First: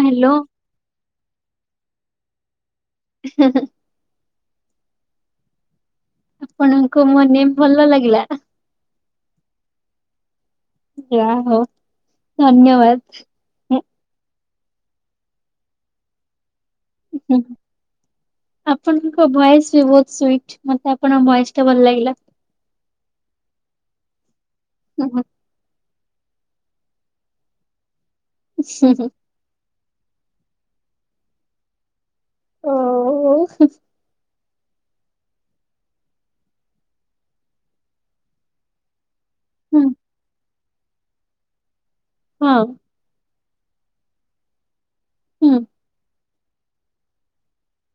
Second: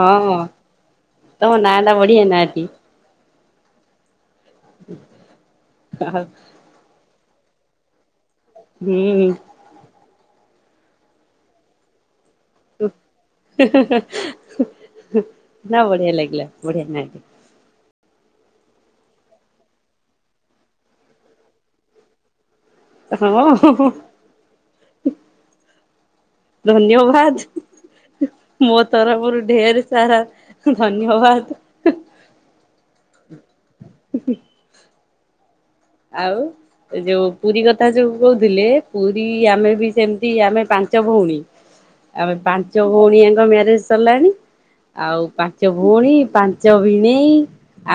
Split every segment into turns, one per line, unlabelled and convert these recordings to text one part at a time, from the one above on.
ହଁ ତମ ନାଟା ବଢିଆ ନାଆଁଟିଏ?
ହଁ ହଁ
ଆଉ
ଆପଣଙ୍କୁ ମୋ ନେମ୍ ଭଲ ଲାଗିଲା।
ହୁଁ।
ଯାହା ହଉ ଧନ୍ୟବାଦ।
ନା ବଢିଆ ଲାଗିଲା ବଢିଆ ନାଆଁ ଟି।
ଆପଣଙ୍କ ଭଏସ୍ ବି ବହୁତ ସୁଇଟ ମତେ ଆପଣଙ୍କ ଭଏସଟା ଭଲ ଲାଗିଲା।
ହଁ।
ହୁଁ ହୁଁ।
ଧନ୍ୟବାଦ ମୋ ତରଫରୁ ଢେର୍ ସାରା ଧନ୍ୟବାଦ।
ଓ ହଉ।
ହୁଁଁ। ଆଉ ଯୋଉ ପୁରୀ କଥା ଯୋଉ କହୁଥିଲେ ପୁରୀ ଆମେ
ହୁଁ,
ବି ସେମିତି ଆମେ ପା ପାଞ୍ଚ ଭଉଣୀ ଆମ
ହଁ
ପାଞ୍ଚ ଭଉଣୀଜାଙ୍କ ମ୍ୟାରେଜ ସରିଲାଣି ଯେ ଆଉ
ହୁଁ
ପାଞ୍ଚ ଭଉଣୀ ପା ପାଞ୍ଚ ଭିଣେଇ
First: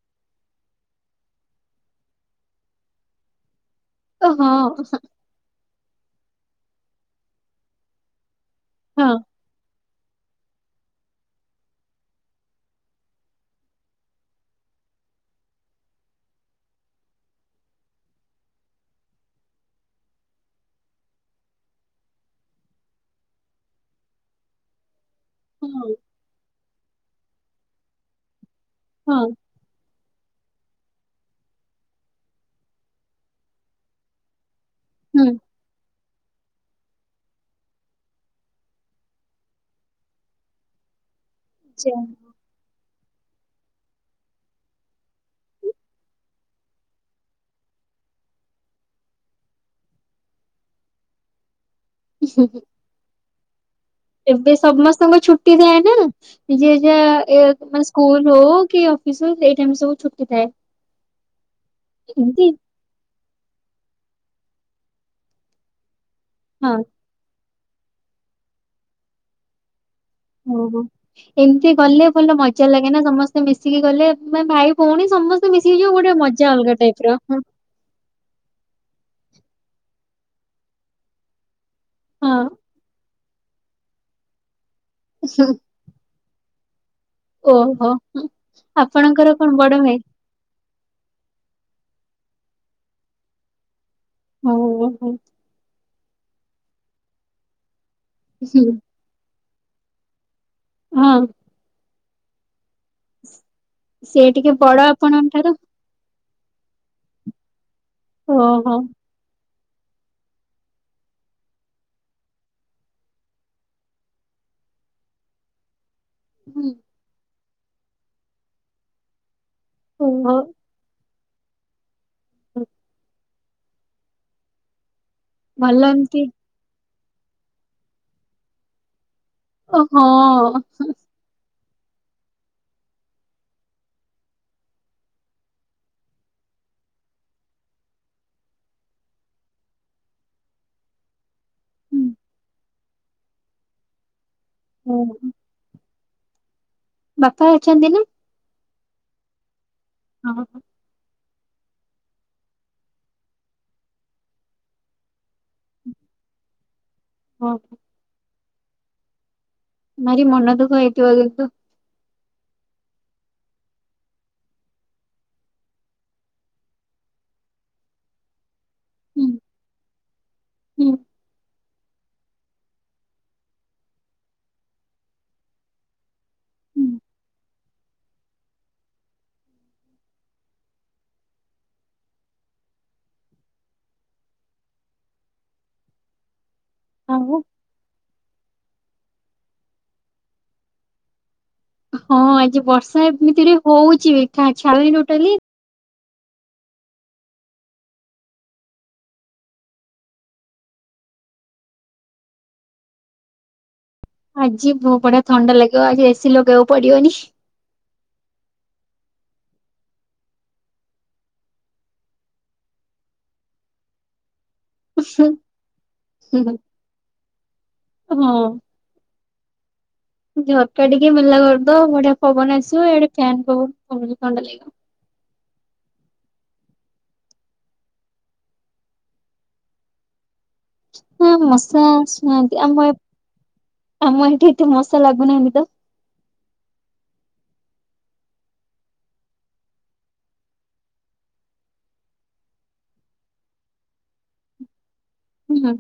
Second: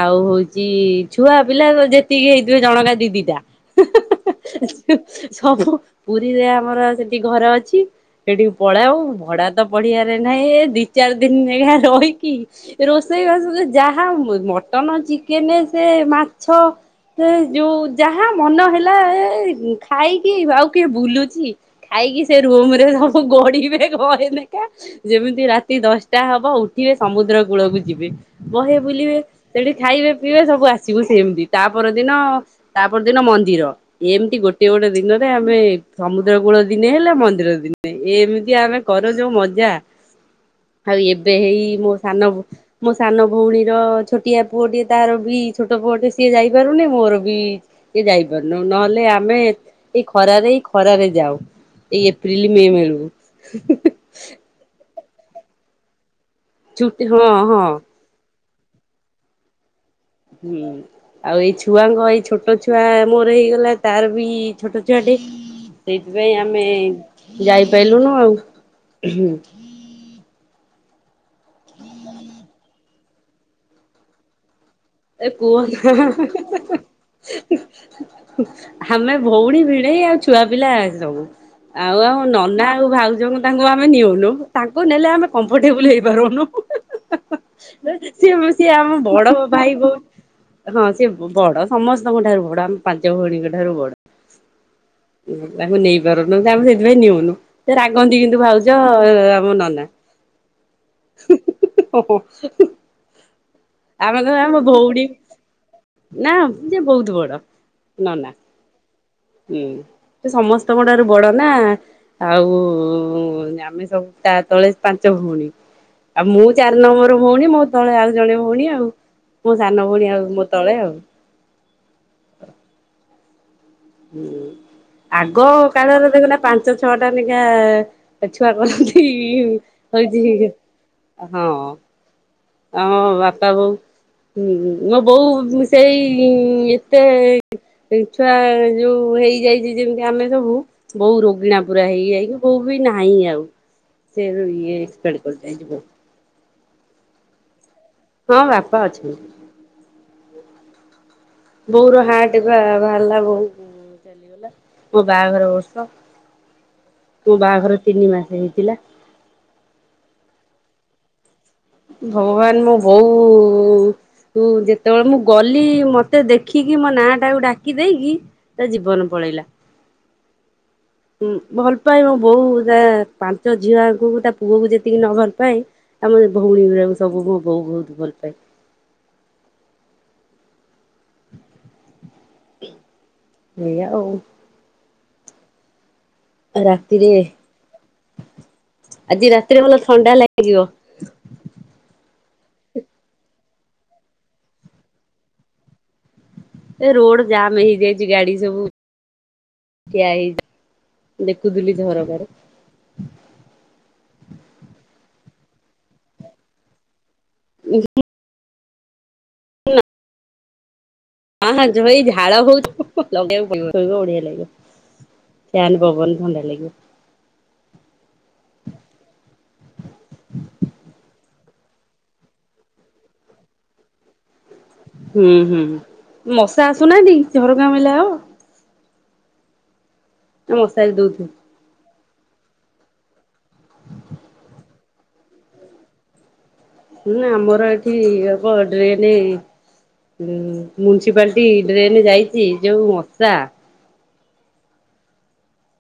ଆଉ ହଉଛି ଛୁଆ ପିଲା ଯେତିକି ହେଇଥିବେ ଜଣକା ଦିଦିଟା। ହୁଁ ହୁଁ
ଓ
ହୁଁ
ହଁ।
ହୁଁ ସବୁ ପୁରୀରେ ଆମର ସେଠି ଘର ଅଛି। ସେଠିକି ପଲାଉ
ହଁ
ଭଡା ତ ପଢିବାରେ ନାହିଁ ଏ ଦି ଚାରି ଦିନ ନେଖା ରହିକି ରୋଷେଇ ବାସ ତ ଯାହା ମଟନ ଚିକେନ ସେ ମାଛ ସେ ଯୋଉ ଯାହା ମନ ହେଲା ଖାଇକି ଆଉ କିଏ ବୁଲୁଚି ଖାଇକି ସେ ରୁମ ରେ ସବୁ ଗଢିବେ ଘଏନେଖା ଯେମିତି ରାତି
ହଁ
ଦଶଟା ହବ ଉଠିବେ ସମୁଦ୍ର କୂଳକୁ ଯିବେ ବହେ ବୁଲିବେ
ହଁ
ସେଠି ଖାଇବେ ପିଇବେ ସବୁ ଆସିବୁ ସେମିତି ତାପର ଦିନ ତାପର ଦିନ ମନ୍ଦିର। ଏମତି ଗୋଟେ ଗୋଟେ
ହୁଁ
ଦିନରେ ଆମେ ସମୁଦ୍ର କୂଳ ଦିନେ ହେଲେ ମନ୍ଦିର ଦିନେ ଏମିତି ଆମେ କରୁ ଯୋଉ ମଜା। ଆଉ ଏବେ ହେଇ ମୋ
ଯା।
ସାନ ମୋ ସାନ ଭଉଣୀର ଛୋଟିଆ ପୁଅ ଟିଏ ତାର ବି ଛୋଟ ପୁଅ ଟେ ସିଏ ଯାଇ ଯାଇପାରୁନି ମୋର ବି କିଏ ଯାଇପାରୁନ ନହେଲେ ଆମେ ଏଇ ଖରାରେ ଖରାରେ ଯାାଉ ଏଇ ଏପ୍ରିଲ ମେ ବେଳକୁ।
ଏବେ ସମସ୍ତଙ୍କ ଛୁଟି ଥାଏ ନା ଯିଏ ଯା
ଛୁଟି ହଁ
ଏ
ହଁ
ମାନେ ସ୍କୁଲ ହଉ କି ଅଫିସ ହଉ ସେଇ ଟାଇମରେ ସବୁ ଛୁଟି। ଥାଏ
ହୁଁ ଆଉ ଏଇ ଛୁଆଙ୍କ ଏଇ
ଏମତି
ଛୋଟ ଛୁଆ ଛୁଆ ମୋର ହେଇଗଲା ତାର ବି ଛୋଟ ଛୁଆଟେ ସେଇଥିପାଇଁ ଆମେ
ହଁ
ଯାଇପାଇଲୁନୁ ଆଉ।
ଓଃ ହୋ ଏମିତି ଗଲେ ଭଲ ମଜା ଲାଗେ ନା ସମସ୍ତେ ମିଶିକି ଗଲେ। ମାନେ ଭାଇ ଭଉଣୀ
ଏ
ସମସ୍ତେ
କୁହନା
ମିଶିକିଯିବ ଗୋଟେ ମଜା ଅଲଗା ଟାଇପ ର ହଁ।
ଆମେ ଭଉଣୀ ଭିଣେଇ ଆଉ ଛୁଆ ପିଲା ସବୁ। ଆଉ ଆମ
ହଁ
ନନା ଆଉ ଭାଉଜଙ୍କୁ ତାଙ୍କୁ ଆମେ ନିଅଉନୋଉ। ତାଙ୍କୁ ନେଲେ ଆମେ କମ୍ଫର୍ଟେବୁଲ ହେଇପାରୁନୁ
ହଁ ଓହୋ
ସ ସିଏ ଆମ ବଡ
ଆପଣଙ୍କର କଣ
ଭାଇ
ବଡ
ଭଉଣୀ ହଁ ସେ ବଡ ସମସ୍ତଙ୍କ ଠାରୁ ବଡ ଆମ ପାଞ୍ଚ ଭଉଣୀଙ୍କ ଠାରୁ ବଡ।
ହଉ ହୁଁ।
ତାଙ୍କୁ ନେଇ ପାରୁନୁ ଆମେ ସେଥିପାଇଁ ନିଅଉନୁ ସେ ରାଗନ୍ତି କିନ୍ତୁ ଭାଉଜ ଆମ ନନା।
ହଁ।
ଓଃ ହୋ।
ସେ ଟିକେ ବଡ ଆପଣଙ୍କ ଠାରୁ?
ନାଁ ସିଏ ବହୁତ ବଡ ନନା।
ଓଃ ହୋ।
ହୁଁ ସେ ସମସ୍ତଙ୍କ ଠାରୁ ବଡ ନା। ଆଉ ଆମେ ସବୁ ତା ତଳେ ପାଞ୍ଚ ଭଉଣୀ। ଆଉ ମୁଁ
ହୁଁ,
ଚାରି ନମ୍ବର ଭଉଣୀ ମୋ ତଳେ ଆଉ ଜଣେ ଭଉଣୀ ଆଉ। ମୋ ସାନ ଭଉଣୀ ଆଉ
ଓହୋ
ମୋ ତଳେ ଆଉ।
ହୁଁ।
ହୁଁ ଆଗ
ଭଲ
କାଳରେ
ଏମିତି
ଦେଖୁନା ପାଞ୍ଚ ପାଞ୍ଚ ଛଅ ଟା ନେଖା ଛୁଆ କରନ୍ତି
ଓ ହଁ
ହଉଚି ହଁ। ହଁ ବାପା ବୋଉ ହୁଁ ମୋ ବୋଉ ସେଇ ଏତେ ଛୁଆ ଯୋଉ ହେଇଯାଇଚି ଯେମିତି ଆମେ ସବୁ ବୋଉ ରୋଗିଣା ପୁରା
ହୁଁ,
ହେଇଯାଇକି ବୋଉ ବି ନାହିଁ ଆଉ। ସେ ଏବେ ଏକ୍ସପାୟାର୍ଡ
ଓହୋ
କରି ଯାଇଚି ବୋଉ।
ବାପା ଅଛନ୍ତି ନା?
ହଁ ବାପା ଅଛନ୍ତି।
[unintelligible]
ବୋଉର ହାର୍ଟ ବା ବାହାରିଲା, ବୋଉ ମୋ ବାହାଘର ବର୍ଷ, ମୋ
ହଁ
ବାହାଘର ତିନି ମାସ ହେଇଥିଲା।
ଭାରି ମାର ମନ ଦୁଃଖ ହେଇଥିବ କିନ୍ତୁ।
ଭଗବାନ୍ ମୋ ବୋଉ କୁ ଯେତବଳେ ମୁଁ ଗଲି ମତେ ଦେଖିକି ମୋ ନାଁ ଟାକୁ ଡାକି ଦେଇକି ତା ଜୀବନ
ହୁଁ
ପଳେଇଲା।
ହୁଁ।
ଭଲ୍ ପାଏ ମୋ ବୋଉ ତା ପାଞ୍ଚ ଝିଅଙ୍କୁ ତା ପୁଅକୁ ଯେତିକି ନ ଭଲ ପାଏ ଆମର ଭଉଣୀ
ହୁଁ।
ଗୁରାକୁ ସବୁ ମୋ ବୋଉ ବହୁତ୍ ଭଲ୍ ପାଏ। ଏୟା ଆଉ। ରାତିରେ,
ଆଉ
ଆଜି ରାତିରେ ଭଲ ଥଣ୍ଡା ଲାଗିଵ।
ହଁ ଆଜି ବର୍ଷା ଏମିତିରେ ହଉଚି ବି ଛାୁଡୁନି ଟୋଟାଲି।
ଏ ରୋଡ ଜାମ୍ ହେଇଯାଇଚି ଗାଡି ସବୁ ଠିଆ ହେଇ, ଦେଖୁଥିଲି ଝରକା ରେ।
ଆଜି ବଢିଆ ଥଣ୍ଡା ଲାଗିବ, ଆଜି ଏସି ଲଗେଇବାକୁ ପଡିବନି।
[unintelligible] [inaudible] ବଢିଆ ଲାଗିବ। ଫ୍ୟାନ ପବନ ଥଣ୍ଡା ଲାଗିବ
ଉହୁଁ-ହୁଁ-ହୁଁ-ହଁ। ଝରକା ଟିକେ ମେଲା କରିଦବ ବଢିଆ ପବନ୍ ଆସିବ, ଇଆଡେ ଫ୍ୟାନ [unintelligible] ଥଣ୍ଡା ଲାଗିବ।
ହୁଁ-ହୁଁ ମଶା ଆସୁନାହାନ୍ତି, ଝରକା ମେଲା ହବ। ମଶାରି ଦଉଥିବେ
ହଁ ମଶା ଆସୁନାହାନ୍ତି, ଆମ ଏ ଆମ ଏଠି ଏତେ ମଶା ଲାଗୁନାହାନ୍ତି ତ।
ହୁଁ ଆମର ଏଠି ହବ ଡ୍ରେନେ ମୁନ୍ସିପାଲ୍ଟି ଡ୍ରେନ୍ ଯାଇଚି ଯୋଉ ମଶା।
ହୁଁ।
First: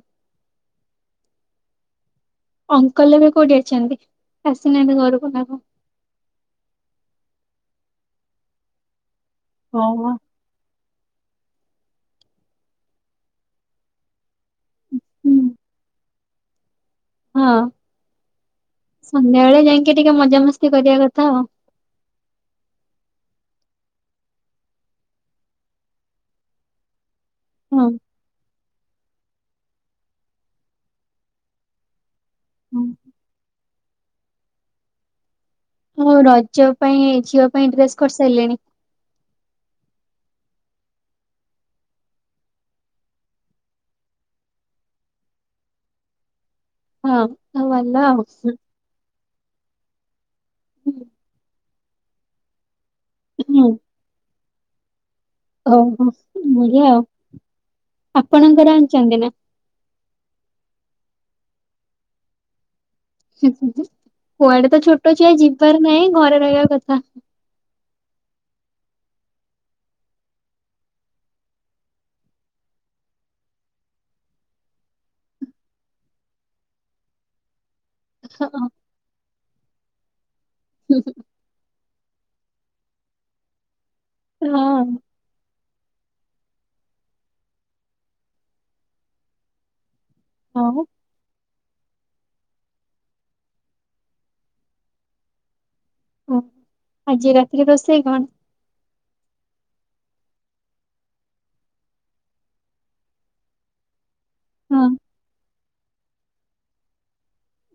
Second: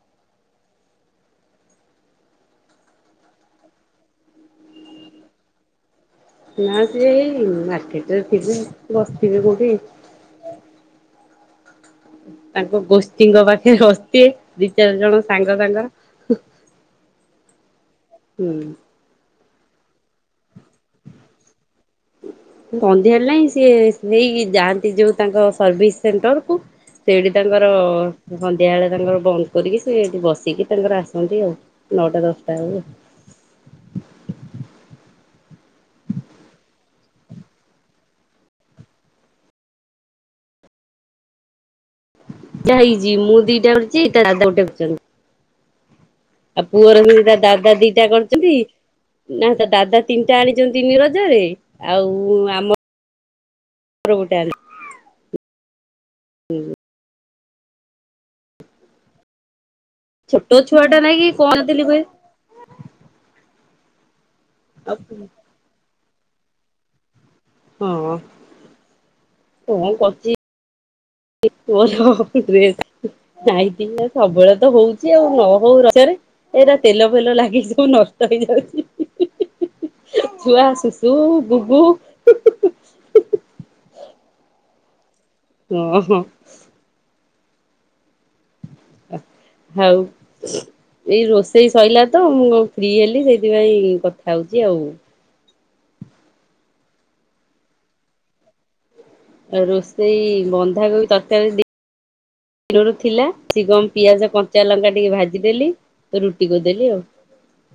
ଅଙ୍କଲ୍ ଏବେ କୋଉଠି ଅଛନ୍ତି, ଆସିନାହାନ୍ତି ଘରକୁ [unintelligible]
ନା ସିଏ ଏଇ ମାର୍କେଟରେ ଥିବେ, ବସିଥିବେ କୋଉଠି।
ହଁ ବା।
ତାଙ୍କ ଗୋଷ୍ଠୀଙ୍କ ପାଖେରେ ବସିଥିବେ, ଦି ଚାରି ଜଣ
ହୁଁ
ସାଙ୍ଗ ତାଙ୍କର।
ହଁ
ହୁଁ
ସନ୍ଧ୍ୟାବେଳେ ଯାଇଁକି ଟିକେ ମଜାମସ୍ତି କରିବା କଥା ଆଉ।
ହୁଁ ସନ୍ଧ୍ୟା [unintelligible] ସିଏ ସେଇ ଯାଆନ୍ତି ଯୋଉ ତାଙ୍କ ସର୍ଭିସ ସେଣ୍ଟର୍ କୁ। ସେଇଠି ତାଙ୍କର
ହଁ।
ସନ୍ଧ୍ୟାବଳେ ତାଙ୍କର ବନ୍ଦ କରିକି ସେଠି ବସିକି ତାଙ୍କର ଆସନ୍ତି ଆଉ ନଅଟା ଦଶଟା ବେଳୁକୁ ଆଉ।
ଆଉ ରଜ ପାଇଁ ଝିଅ ପାଇଁ ଡ୍ରେସ୍ କରିସାଇଲେଣି?
[unintelligible] ହେଇଚି, ମୁଁ ଦିଟା କରଚି ତା ଦାଦା ଗୋଟେ କରିଚନ୍ତି। ଆଉ ପୁଅର
ହଁ
ବି ତା
ଆଉ
ଦାଦା
ଭଲ
ଦିଟା
ଆଉ।
କରିଚନ୍ତି। ନା ତା ଦାଦା ତିନିଟା ଆଣିଚନ୍ତି ତିନି ରଜରେ, ଆଉ ଆମ
[inaudible]
ର ଗୋଟେ [unintelligible]
ଓହୋ ବଢଆ ଆଉ, ଆପଣଙ୍କର ଆଣିଚନ୍ତି ନା?
ଛୋଟ ଛୁଆ ଟା ନାଇଁ କି କଣ [unintelligible]
କୁଆଡେ ତ ଛୋଟ ଛୁଆ ଯିବାର ନାହିଁ, ଘରେ ରହିବା କଥା।
ହଁ କଣ କରଚି ମୋର ଡ୍ରେସ୍ ନାଇଟି ସବୁବେଳେ ତ ହଉଚି ଆଉ, ନ ହଉ ରଜରେ। ଏଇଟା ତେଲ ଫେଲ ଲାଗି ସିବୁ ନଷ୍ଟ
ହଁ
ହେଇଯାଉଚି। ଛୁଆ ଶୁଶୁ ଗୁଗୁ
ହଁ।
ଓହୋ। ହୋଉ।
ହଉ।
ଏଇ ରୋଷେଇ ସରିଲା ତ ମୁଁ ଫ୍ରି ହେଲି ସେଇଥିପାଇଁ କଥା ହୋଉଚି ଆଉ।
ଓ ଆଜି ରାତିରେ ରୋଷେଇ କଣ?
ଆଉ ରୋଷେଇ ବନ୍ଧାକୋବି ତରକାରୀ ଥିଲା ସିଏ କଣ ପିଆଜ
ହଁ
କଞ୍ଚାଲଙ୍କା ଟିକେ ଭାଜିଦେଲି ତ ରୁଟି କରିଦେଲି ଆଉ।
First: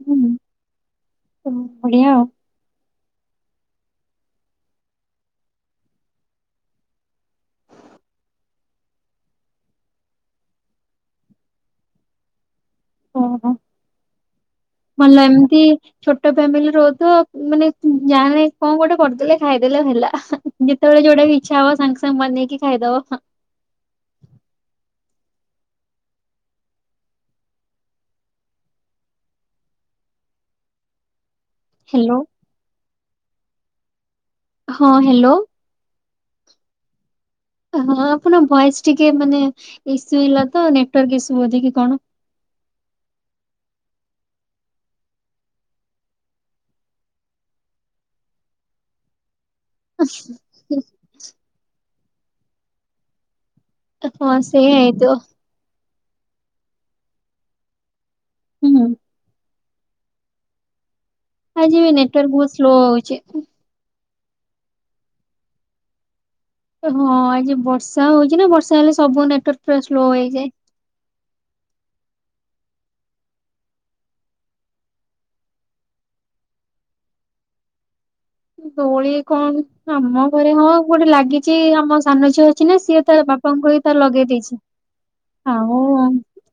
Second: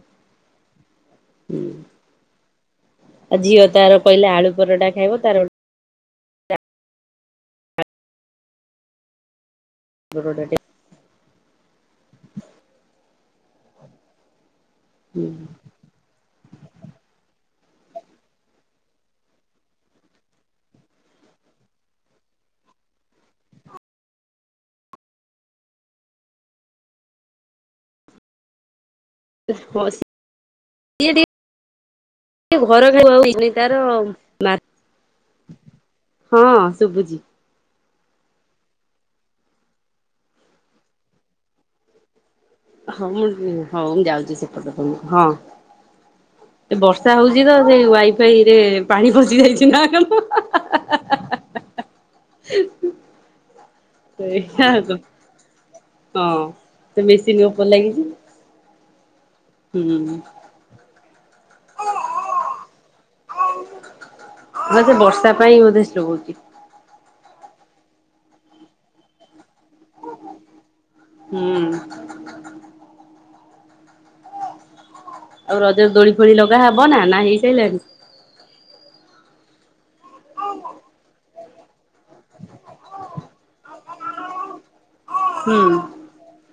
ହୁଁ ତ ବଢିଆ ଆଉ।
ଆଉ ଝିଅ ତାର କହିଲା ଆଳୁ ପରଟା ଖାଇବ ତାର ଗୋ ପରଟା ଟେ
ଓହୋ ମାନେ ଏମିତି ଛୋଟ ଫ୍ୟାମିଲି ରହୁଥିବ ମାନେ ଯାହାବି କଣ ଗୋଟେ କରିଦେଲେ ଖାଇଦେଲେ ହେଲା। ଯେତେବେଳେ ଯୋଉଟା ବି ଇଚ୍ଛା ହବ ସାଙ୍ଗ ସାଙ୍ଗ ବନେଇକି ଖାଇଦବ।
[unintelligible]
ହ୍ୟାଲୋ।
ଏ ଘର ଖାଇବା ତାର [unintelligible] [inaudible]
ହଁ ହ୍ୟାଲୋ।
ହଁ ଶୁବୁଚି।
ହଁ ଆପଣଙ୍କ ଭଏସ୍ ଟିକେ ମାନେ ଇସୁ ହେଲା ତ ନେଟୱାର୍କ ଇସୁ ବୋଧେ କି କଣ?
ହଁ ମୁଁ ହୋଉ ମୁଁ ଯାଉଚି ସେପଟକୁ ହଁ। ଏ ବର୍ଷା ହୋଉଚି ତ ସେଇ ୱାଇ ଫାଇରେ ପାଣି ଫସିି ଯାଇଚି ନା କଣ। [unintelligible]
ହଁ
ଏଇାଆ
ସେଇଆ
ଆଉ
ହେଇଥିବ
କଣ ହଁ ତ ମେସିନ ଉପରେ ଲାଗିଚି।
ହୁଁ।
ହୁଁ।
ଆଜି ବି ନେଟୱାର ବୋହୁତ ସ୍ଲୋ ହୋଉଚି ଉଁହୁଁ।
ହଁ ସେ ବର୍ଷା ପାଇଁ ବୋଧେ ସ୍ଲୋ ହୋଉଚି।
ହଁ ଆଜି ବର୍ଷା ହୋଉଚି ନା ବର୍ଷା ହେଲେ ସବୁ ନେଟୱାର୍କ ପୁରା ସ୍ଲୋ ହେଇଯାଏ।
ହୁଁ। ଆଉ ରଜରେ ଦୋଳି ଫୋଳି ଲଗା ହବ ନା ହେଇସାଇଲାଣି।
ଦୋଳି କଣ ଆମ ଘରେ ହଁ ଗୋଟେ ଲାଗି ଚି ଆମ ସାନ ଝିଅ ଅଛି ନା ସିଏ ତାର ବାପାଙ୍କୁ କହିକି ତାର ଲଗେଇ ଦେଇଚି।
ହୁଁ।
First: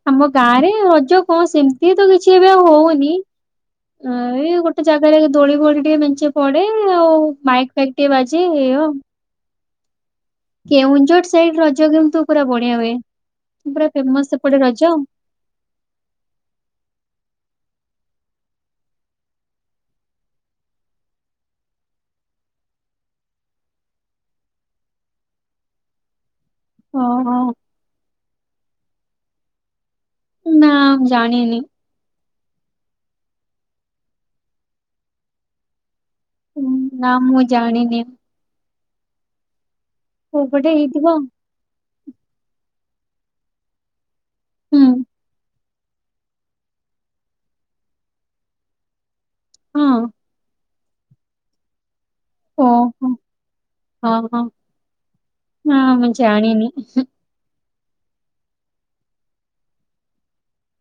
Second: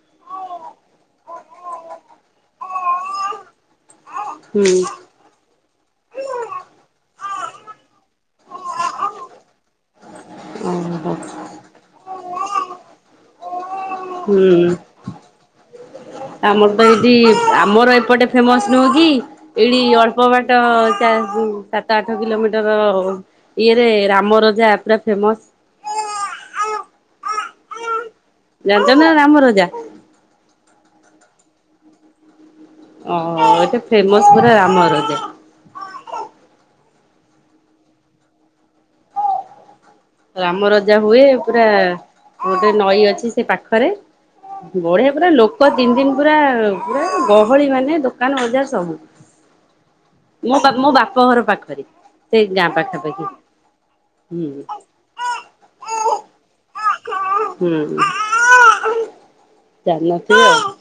ଆମ ଗାଁରେ ରଜ କଣ ସେମିତି ତ କିଛି ଏବେ ଆଉ ହୋଉନି। ହଁ ଏଇ
ହୁଁ।
ଗୋଟେ ଜାଗାରେ ଦୋଳି ଫୋଳି ଟିକେ ମେଞ୍ଚେ ପଡେ ଆଉ ମାଇକ୍ ଫ୍ୟାଇକ୍ ଟିକେ ବାଜେ ଏ ଆଉ
ଓହୋ।
କେଉଁଝର ସାଇଡ୍ ରଜ କିନ୍ତୁ ପୁରା ବଢିଆ ହୁଏ। ପୁରା ଫେମସ୍
ହୁଁ
ସେପଟେ ରଜ ଆଉ।
ଆମର ତ ଏଇଠି ଆମରେ ଏପଟେ ଫେମସ ନୁହଁ କି। ଏଇଠି ଅଳ୍ପ ବାଟ ଚା ରି ସାତ ଆଠ କିଲୋମିଟର ହବ। ଇଏରେ ରାମରଜା ପୁରା ଫେମସ୍।
ଓହୋ।
ଜାଣିଚ ନା ରାମରଜା?
ନାଁ ଜାଣିନି।
ଓ ଏଟା ଫେମସ ପୁରା ରାମରଜା।
ହୁଁ ନା ମୁଁ ଜାଣିନି। କୋଉ
ରାମ
ପଟେ
ରଜା
ହେଇଥିବ
ହୁଏ ପୁରା ଗୋଟେ ନଈ ଅଛି ସେ ପାଖରେ।
ହୁଁ
ବଢିଆ ପୁରା ଲୋକ ତିନ ଦିନ ପୁରା ପୁରା ଗହଳି ମାନେ ଦୋକାନ ବଜାର ସବୁ
ହଁ।
ମୋ ମୋ ବାପ ଘର ପାଖରେ ସେ ଗାଁ
ଓହୋ
ପାଖାପାଖି।
ହଁ ହଁ
ହୁଁ।
ନା ମୁଁ ଜାଣିନି।
ହୁଁ ଜାଣିନଥିବ ଆଉ।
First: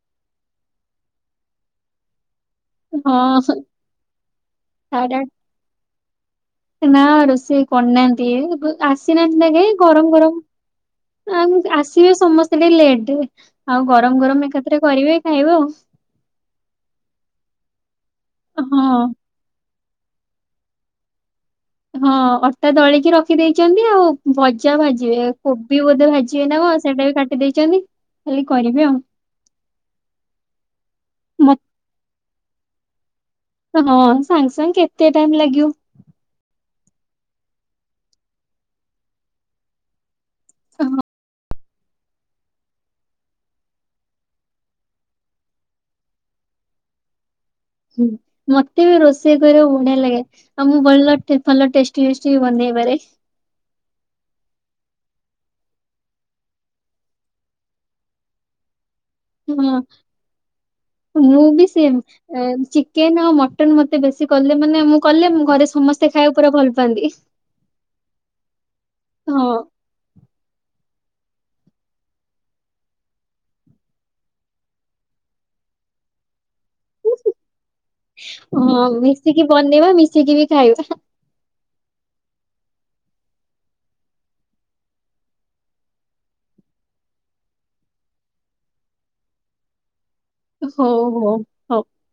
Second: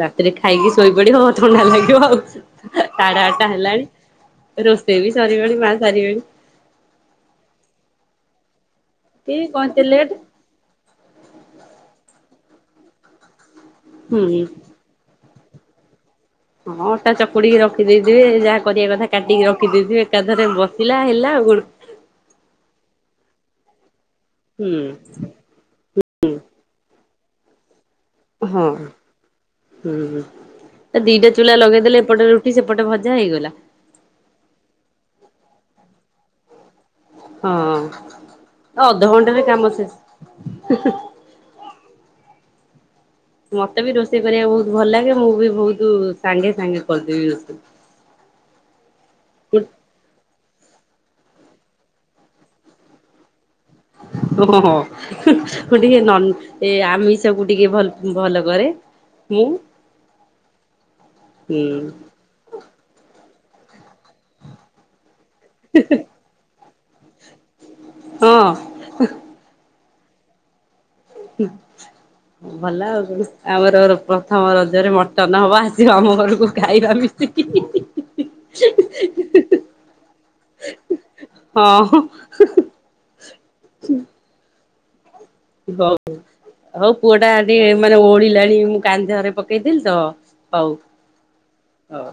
ରାତିରେ ଖାଇକି ଶୋଇପଡିବ ଥଣ୍ଡା ଲାଗିବ ଆଉ।
ହଁ
ସାଢେ ଆଠଟା ହେଲାଣି ରୋଷେଇ ବି
ସାଢେ ଆଠ
ସରିବଣି ମା ସାରିବେଣି।
ନା ରୋଷେଇ କରିନାହାନ୍ତି
ଏ
ଆସିନାହାନ୍ତି ନା
କଣ
କହି
ଏତେ ଲେଟ୍।
ଗରମ ଗରମ ଆ ଆସିବେ ସମସ୍ତେ ଟିକେ ଲେଟରେ, ଆଉ
ହୁଁ
ଗରମ ଗରମ ଏକାଥରେ କରିବେ ଖାଇବେ ଆଉ
ହଁ ଅଟା ଚକୁଟିକି ରଖିଦେଇଥିବେ ଯାହା କରିବା
ହଁ
କଥା କାଟିକି ରଖିଦେଇଥିବେ ଏକାଥରେ ବସିଲା ହେଲା ଆଉ କଣ।
ହଁ ଅଟା ଦଳିକି ରଖିଦେଇଛନ୍ତି ଆଉ
ହୁଁ
ଭଜା ଭାଜିବେ। କୋବି ବୋଧେ ଭାଜିିବେ ନା କଣ ସେଇଟା ବି କାଟି ଦେଇଛନ୍ତି। ଖାଲି
ହଁ
କରିବେ ଆଉ
ହୁଁ ଦିଟା ଚୁଲା
ମତେ
ଲଗେଇଦେଲେ ଏପଟରେ ରୁ ଟି ସେପଟେ ଭଜା ହେଇଗଲା।
ହଁ ସାଙ୍ଗେ ସାଙ୍ଗେ କେତେ ଟାଇମ ଲାଗିବ।
ହଁ ଅଧଘଣ୍ଟରେ କାମ ଶେଷ। ମତେ ବି ରୋଷେଇ କରିବାକୁ ବହୁତ ଭଲ ଲାଗେ ମୁଁ ବି ବହୁତ ସାଙ୍ଗେ ସାଙ୍ଗେ କରିଦେବି ରୋଷେଇ।
ହୁଁ ମତେ ବି ରୋଷେଇ କରିବାକୁ ବଢିଆ ଲାଗେ। ଆଉ ମୁଁ ଭଲ ଟେ ଭଲ ଟେଷ୍ଟି ଟେଷ୍ଟି ବି ବନେଇପାରେ।
ଓ ହୋ ହୋ। ହୁଁ ମୁ ଟିକେ ନ ଏ ଆମିଷକୁ ଟିକେ ଭ ଭଲ କରେ। ମୁଁ
ହଁ ମୁଁ
ହୁଁ
ବି ସେମ। ଏ ଚିକେନ ଆଉ ମଟନ ମତେ ବେଶୀ କଲେ ମାନେ ମୁଁ କଲେ ମୁଁ ଘରେ ସମସ୍ତେ ଖାଇବାକୁ ପୁରା ଭଲ ପାଆନ୍ତି।
ହଁ
ହଁ
ହୁଁ ଭଲ ଆଉ ଆମର ପ୍ରଥମ ରଜରେ ମଟନ ହବ ଆସିବ ଆମ ଘରକୁ ଖାଇବା ବି। ହି ହି ହି
ହଁ ମିଶିକି ବନେଇବା ମିଶିକି ବି ଖାଇବା।
ହଁ। ହଉ ହଉ ପୁଅଟା ଟିକେ ମାନେ ଓହଳିଲାଣି ମୁଁ କାନ୍ଧରେ ପକେଇଥିଲି ତ।
ହଉ ହଉ।
ହଉ।